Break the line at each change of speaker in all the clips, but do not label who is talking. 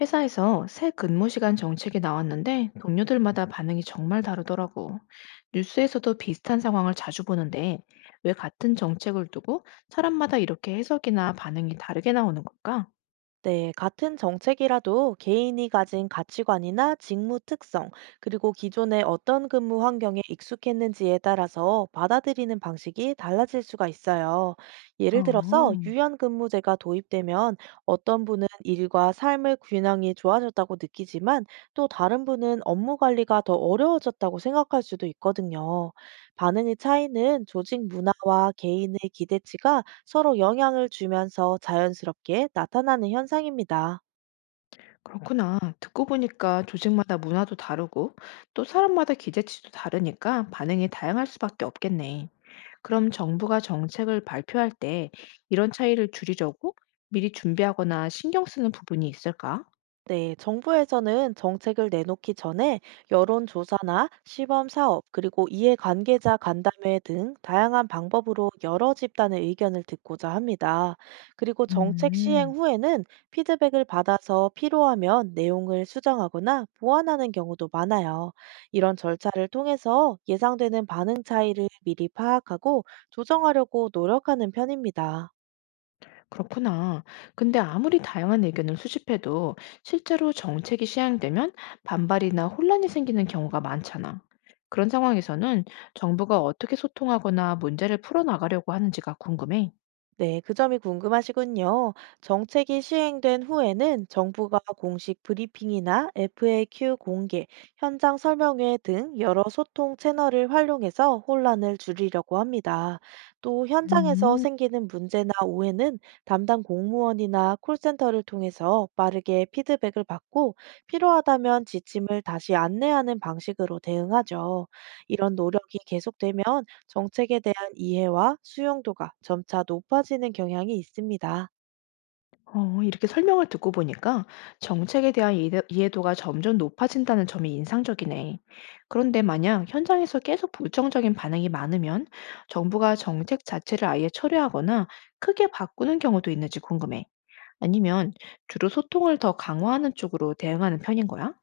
회사에서 새 근무 시간 정책이 나왔는데 동료들마다 반응이 정말 다르더라고. 뉴스에서도 비슷한 상황을 자주 보는데 왜 같은 정책을 두고 사람마다 이렇게 해석이나 반응이 다르게 나오는 걸까?
네, 같은 정책이라도 개인이 가진 가치관이나 직무 특성, 그리고 기존의 어떤 근무 환경에 익숙했는지에 따라서 받아들이는 방식이 달라질 수가 있어요. 예를
어,
들어서 유연 근무제가 도입되면 어떤 분은 일과 삶의 균형이 좋아졌다고 느끼지만 또 다른 분은 업무 관리가 더 어려워졌다고 생각할 수도 있거든요. 반응의 차이는 조직 문화와 개인의 기대치가 서로 영향을 주면서 자연스럽게 나타나는 현상입니다.
그렇구나. 듣고 보니까 조직마다 문화도 다르고 또 사람마다 기대치도 다르니까 반응이 다양할 수밖에 없겠네. 그럼 정부가 정책을 발표할 때 이런 차이를 줄이려고 미리 준비하거나 신경 쓰는 부분이 있을까?
네, 정부에서는 정책을 내놓기 전에 여론조사나 시범사업, 그리고 이해관계자 간담회 등 다양한 방법으로 여러 집단의 의견을 듣고자 합니다. 그리고 정책 시행
음.
후에는 피드백을 받아서 필요하면 내용을 수정하거나 보완하는 경우도 많아요. 이런 절차를 통해서 예상되는 반응 차이를 미리 파악하고 조정하려고 노력하는 편입니다.
그렇구나. 근데 아무리 다양한 의견을 수집해도 실제로 정책이 시행되면 반발이나 혼란이 생기는 경우가 많잖아. 그런 상황에서는 정부가 어떻게 소통하거나 문제를 풀어나가려고 하는지가 궁금해.
네, 그 점이 궁금하시군요. 정책이 시행된 후에는 정부가 공식 브리핑이나 FAQ 공개, 현장 설명회 등 여러 소통 채널을 활용해서 혼란을 줄이려고 합니다. 또 현장에서
음,
생기는 문제나 오해는 담당 공무원이나 콜센터를 통해서 빠르게 피드백을 받고 필요하다면 지침을 다시 안내하는 방식으로 대응하죠. 이런 노력이 계속되면 정책에 대한 이해와 수용도가 점차 높아지는 경향이 있습니다.
이렇게 설명을 듣고 보니까 정책에 대한 이해도가 점점 높아진다는 점이 인상적이네. 그런데 만약 현장에서 계속 부정적인 반응이 많으면 정부가 정책 자체를 아예 철회하거나 크게 바꾸는 경우도 있는지 궁금해. 아니면 주로 소통을 더 강화하는 쪽으로 대응하는 편인 거야?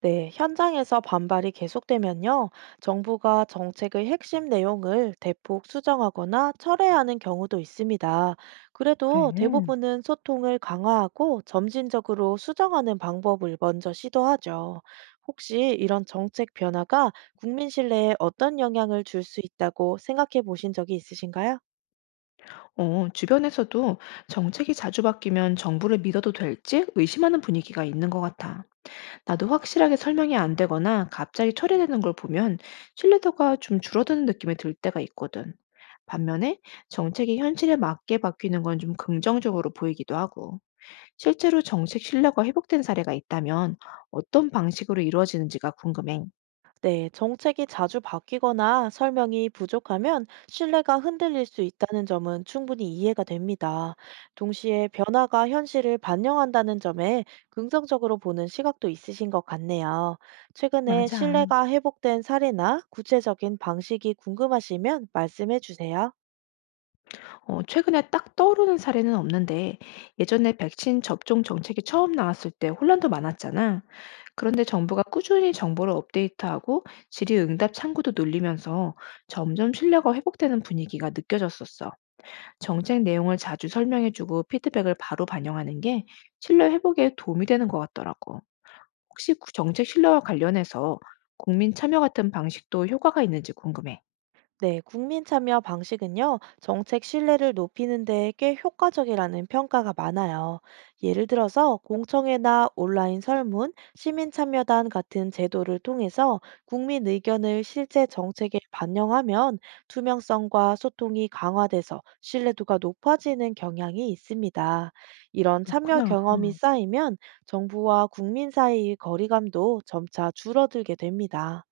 네, 현장에서 반발이 계속되면요, 정부가 정책의 핵심 내용을 대폭 수정하거나 철회하는 경우도 있습니다. 그래도
그래.
대부분은 소통을 강화하고 점진적으로 수정하는 방법을 먼저 시도하죠. 혹시 이런 정책 변화가 국민 신뢰에 어떤 영향을 줄 수 있다고 생각해 보신 적이 있으신가요?
주변에서도 정책이 자주 바뀌면 정부를 믿어도 될지 의심하는 분위기가 있는 것 같아. 나도 확실하게 설명이 안 되거나 갑자기 처리되는 걸 보면 신뢰도가 좀 줄어드는 느낌이 들 때가 있거든. 반면에 정책이 현실에 맞게 바뀌는 건 좀 긍정적으로 보이기도 하고, 실제로 정책 신뢰가 회복된 사례가 있다면 어떤 방식으로 이루어지는지가 궁금해.
네, 정책이 자주 바뀌거나 설명이 부족하면 신뢰가 흔들릴 수 있다는 점은 충분히 이해가 됩니다. 동시에 변화가 현실을 반영한다는 점에 긍정적으로 보는 시각도 있으신 것 같네요. 최근에
맞아.
신뢰가 회복된 사례나 구체적인 방식이 궁금하시면 말씀해 주세요.
최근에 딱 떠오르는 사례는 없는데 예전에 백신 접종 정책이 처음 나왔을 때 혼란도 많았잖아. 그런데 정부가 꾸준히 정보를 업데이트하고 질의응답 창구도 늘리면서 점점 신뢰가 회복되는 분위기가 느껴졌었어. 정책 내용을 자주 설명해주고 피드백을 바로 반영하는 게 신뢰 회복에 도움이 되는 것 같더라고. 혹시 그 정책 신뢰와 관련해서 국민 참여 같은 방식도 효과가 있는지 궁금해.
네, 국민 참여 방식은요, 정책 신뢰를 높이는 데꽤 효과적이라는 평가가 많아요. 예를 들어서 공청회나 온라인 설문, 시민참여단 같은 제도를 통해서 국민 의견을 실제 정책에 반영하면 투명성과 소통이 강화돼서 신뢰도가 높아지는 경향이 있습니다. 이런 참여
그렇구나.
경험이 쌓이면 정부와 국민 사이의 거리감도 점차 줄어들게 됩니다.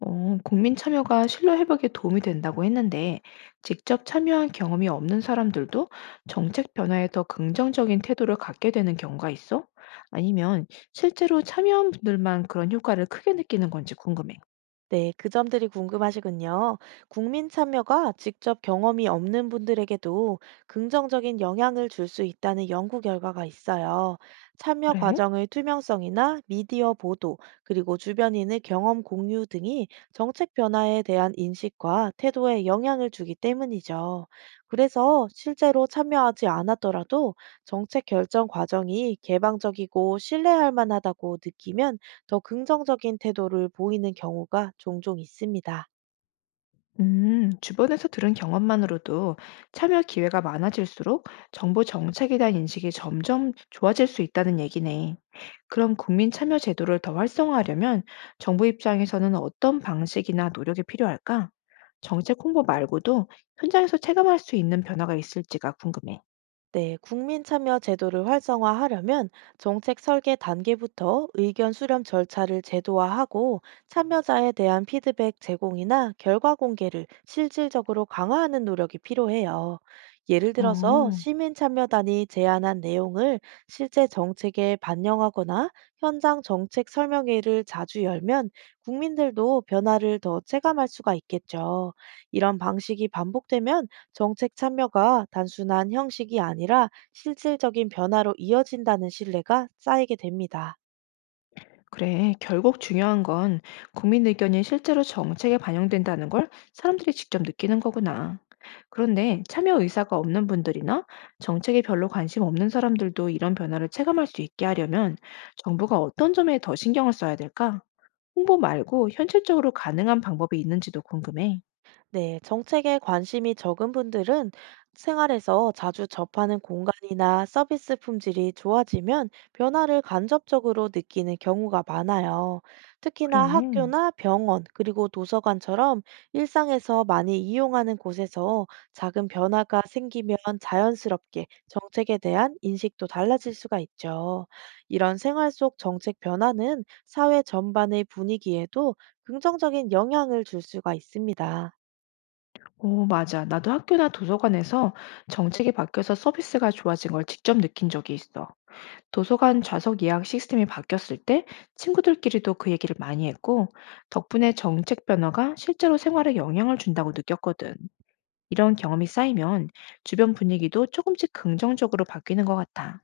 국민 참여가 신뢰 회복에 도움이 된다고 했는데, 직접 참여한 경험이 없는 사람들도 정책 변화에 더 긍정적인 태도를 갖게 되는 경우가 있어? 아니면 실제로 참여한 분들만 그런 효과를 크게 느끼는 건지 궁금해.
네, 그 점들이 궁금하시군요. 국민 참여가 직접 경험이 없는 분들에게도 긍정적인 영향을 줄 수 있다는 연구 결과가 있어요. 참여
그래?
과정의 투명성이나 미디어 보도, 그리고 주변인의 경험 공유 등이 정책 변화에 대한 인식과 태도에 영향을 주기 때문이죠. 그래서 실제로 참여하지 않았더라도 정책 결정 과정이 개방적이고 신뢰할 만하다고 느끼면 더 긍정적인 태도를 보이는 경우가 종종 있습니다.
주변에서 들은 경험만으로도 참여 기회가 많아질수록 정부 정책에 대한 인식이 점점 좋아질 수 있다는 얘기네. 그럼 국민 참여 제도를 더 활성화하려면 정부 입장에서는 어떤 방식이나 노력이 필요할까? 정책 홍보 말고도 현장에서 체감할 수 있는 변화가 있을지가 궁금해.
네, 국민 참여 제도를 활성화하려면 정책 설계 단계부터 의견 수렴 절차를 제도화하고 참여자에 대한 피드백 제공이나 결과 공개를 실질적으로 강화하는 노력이 필요해요. 예를 들어서
어,
시민 참여단이 제안한 내용을 실제 정책에 반영하거나 현장 정책 설명회를 자주 열면 국민들도 변화를 더 체감할 수가 있겠죠. 이런 방식이 반복되면 정책 참여가 단순한 형식이 아니라 실질적인 변화로 이어진다는 신뢰가 쌓이게 됩니다.
그래. 결국 중요한 건 국민 의견이 실제로 정책에 반영된다는 걸 사람들이 직접 느끼는 거구나. 그런데 참여 의사가 없는 분들이나 정책에 별로 관심 없는 사람들도 이런 변화를 체감할 수 있게 하려면 정부가 어떤 점에 더 신경을 써야 될까? 홍보 말고 현실적으로 가능한 방법이 있는지도 궁금해.
네, 정책에 관심이 적은 분들은 생활에서 자주 접하는 공간이나 서비스 품질이 좋아지면 변화를 간접적으로 느끼는 경우가 많아요. 특히나
그래.
학교나 병원, 그리고 도서관처럼 일상에서 많이 이용하는 곳에서 작은 변화가 생기면 자연스럽게 정책에 대한 인식도 달라질 수가 있죠. 이런 생활 속 정책 변화는 사회 전반의 분위기에도 긍정적인 영향을 줄 수가 있습니다.
오, 맞아. 나도 학교나 도서관에서 정책이 바뀌어서 서비스가 좋아진 걸 직접 느낀 적이 있어. 도서관 좌석 예약 시스템이 바뀌었을 때 친구들끼리도 그 얘기를 많이 했고, 덕분에 정책 변화가 실제로 생활에 영향을 준다고 느꼈거든. 이런 경험이 쌓이면 주변 분위기도 조금씩 긍정적으로 바뀌는 것 같아.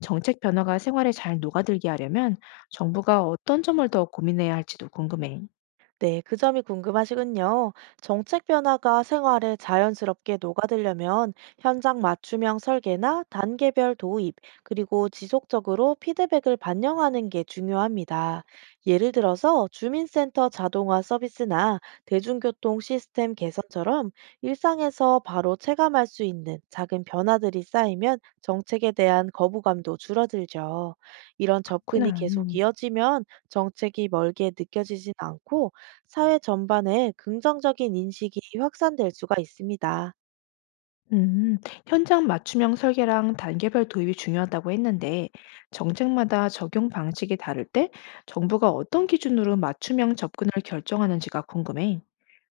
정책 변화가 생활에 잘 녹아들게 하려면 정부가 어떤 점을 더 고민해야 할지도 궁금해.
네, 그 점이 궁금하시군요. 정책 변화가 생활에 자연스럽게 녹아들려면 현장 맞춤형 설계나 단계별 도입, 그리고 지속적으로 피드백을 반영하는 게 중요합니다. 예를 들어서 주민센터 자동화 서비스나 대중교통 시스템 개선처럼 일상에서 바로 체감할 수 있는 작은 변화들이 쌓이면 정책에 대한 거부감도 줄어들죠. 이런 접근이
그렇구나.
계속 이어지면 정책이 멀게 느껴지진 않고 사회 전반에 긍정적인 인식이 확산될 수가 있습니다.
음, 현장 맞춤형 설계랑 단계별 도입이 중요하다고 했는데, 정책마다 적용 방식이 다를 때 정부가 어떤 기준으로 맞춤형 접근을 결정하는지가 궁금해.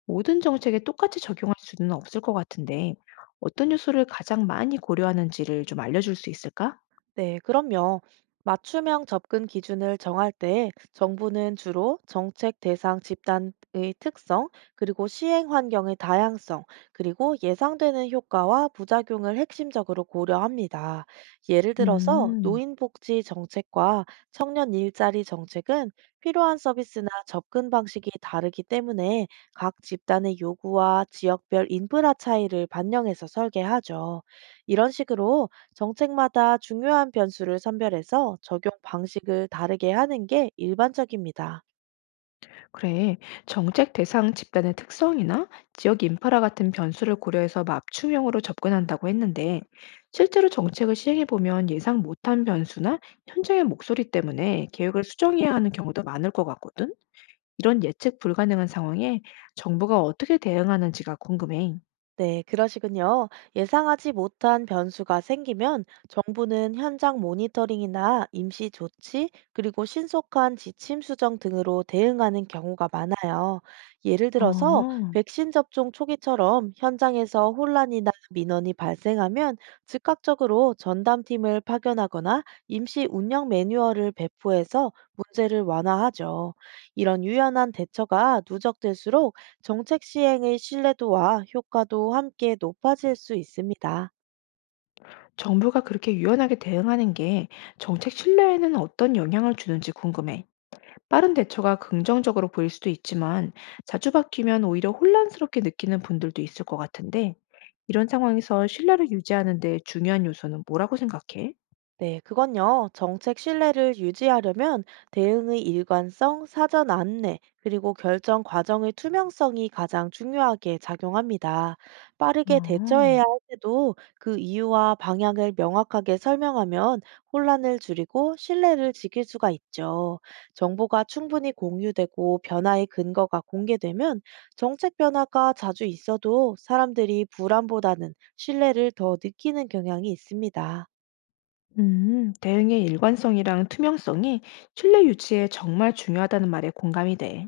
모든 정책에 똑같이 적용할 수는 없을 것 같은데, 어떤 요소를 가장 많이 고려하는지를 좀 알려줄 수 있을까?
네, 그럼요. 맞춤형 접근 기준을 정할 때 정부는 주로 정책 대상 집단의 특성, 그리고 시행 환경의 다양성, 그리고 예상되는 효과와 부작용을 핵심적으로 고려합니다. 예를 들어서
음.
노인복지 정책과 청년 일자리 정책은 필요한 서비스나 접근 방식이 다르기 때문에 각 집단의 요구와 지역별 인프라 차이를 반영해서 설계하죠. 이런 식으로 정책마다 중요한 변수를 선별해서 적용 방식을 다르게 하는 게 일반적입니다.
그래, 정책 대상 집단의 특성이나 지역 인프라 같은 변수를 고려해서 맞춤형으로 접근한다고 했는데, 실제로 정책을 시행해보면 예상 못한 변수나 현장의 목소리 때문에 계획을 수정해야 하는 경우도 많을 것 같거든? 이런 예측 불가능한 상황에 정부가 어떻게 대응하는지가 궁금해.
네, 그러시군요. 예상하지 못한 변수가 생기면 정부는 현장 모니터링이나 임시 조치, 그리고 신속한 지침 수정 등으로 대응하는 경우가 많아요. 예를 들어서
어,
백신 접종 초기처럼 현장에서 혼란이나 민원이 발생하면 즉각적으로 전담팀을 파견하거나 임시 운영 매뉴얼을 배포해서 문제를 완화하죠. 이런 유연한 대처가 누적될수록 정책 시행의 신뢰도와 효과도 함께 높아질 수 있습니다.
정부가 그렇게 유연하게 대응하는 게 정책 신뢰에는 어떤 영향을 주는지 궁금해. 빠른 대처가 긍정적으로 보일 수도 있지만 자주 바뀌면 오히려 혼란스럽게 느끼는 분들도 있을 것 같은데 이런 상황에서 신뢰를 유지하는 데 중요한 요소는 뭐라고 생각해?
네, 그건요. 정책 신뢰를 유지하려면 대응의 일관성, 사전 안내, 그리고 결정 과정의 투명성이 가장 중요하게 작용합니다. 빠르게 대처해야
어,
할 때도 그 이유와 방향을 명확하게 설명하면 혼란을 줄이고 신뢰를 지킬 수가 있죠. 정보가 충분히 공유되고 변화의 근거가 공개되면 정책 변화가 자주 있어도 사람들이 불안보다는 신뢰를 더 느끼는 경향이 있습니다.
대응의 일관성이랑 투명성이 신뢰 유지에 정말 중요하다는 말에 공감이 돼.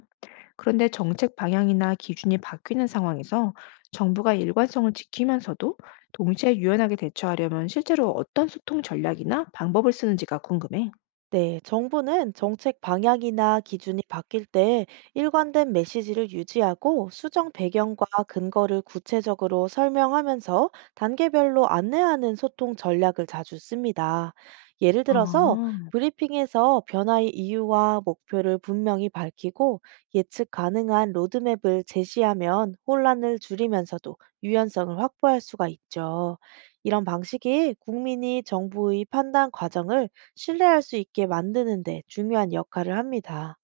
그런데 정책 방향이나 기준이 바뀌는 상황에서 정부가 일관성을 지키면서도 동시에 유연하게 대처하려면 실제로 어떤 소통 전략이나 방법을 쓰는지가 궁금해.
네, 정부는 정책 방향이나 기준이 바뀔 때 일관된 메시지를 유지하고 수정 배경과 근거를 구체적으로 설명하면서 단계별로 안내하는 소통 전략을 자주 씁니다. 예를 들어서
아.
브리핑에서 변화의 이유와 목표를 분명히 밝히고 예측 가능한 로드맵을 제시하면 혼란을 줄이면서도 유연성을 확보할 수가 있죠. 이런 방식이 국민이 정부의 판단 과정을 신뢰할 수 있게 만드는 데 중요한 역할을 합니다.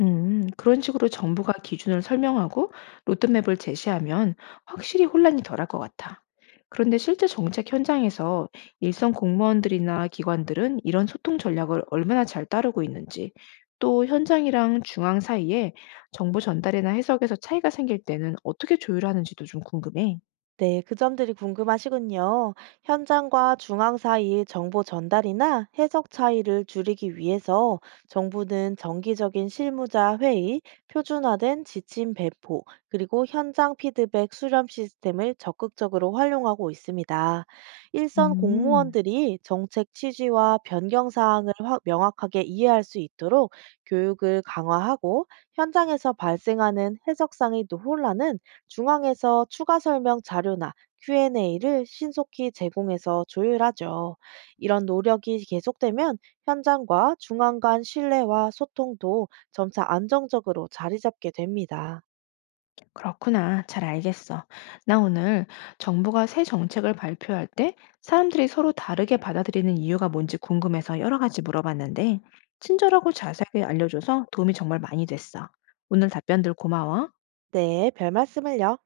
그런 식으로 정부가 기준을 설명하고 로드맵을 제시하면 확실히 혼란이 덜할 것 같아. 그런데 실제 정책 현장에서 일선 공무원들이나 기관들은 이런 소통 전략을 얼마나 잘 따르고 있는지, 또 현장이랑 중앙 사이에 정보 전달이나 해석에서 차이가 생길 때는 어떻게 조율하는지도 좀 궁금해.
네, 그 점들이 궁금하시군요. 현장과 중앙 사이의 정보 전달이나 해석 차이를 줄이기 위해서 정부는 정기적인 실무자 회의, 표준화된 지침 배포, 그리고 현장 피드백 수렴 시스템을 적극적으로 활용하고 있습니다. 일선
음.
공무원들이 정책 취지와 변경 사항을 명확하게 이해할 수 있도록 교육을 강화하고 현장에서 발생하는 해석상의 논란은 중앙에서 추가 설명 자료나 Q&A를 신속히 제공해서 조율하죠. 이런 노력이 계속되면 현장과 중앙 간 신뢰와 소통도 점차 안정적으로 자리 잡게 됩니다.
그렇구나. 잘 알겠어. 나 오늘 정부가 새 정책을 발표할 때 사람들이 서로 다르게 받아들이는 이유가 뭔지 궁금해서 여러 가지 물어봤는데, 친절하고 자세하게 알려줘서 도움이 정말 많이 됐어. 오늘 답변들 고마워.
네, 별 말씀을요.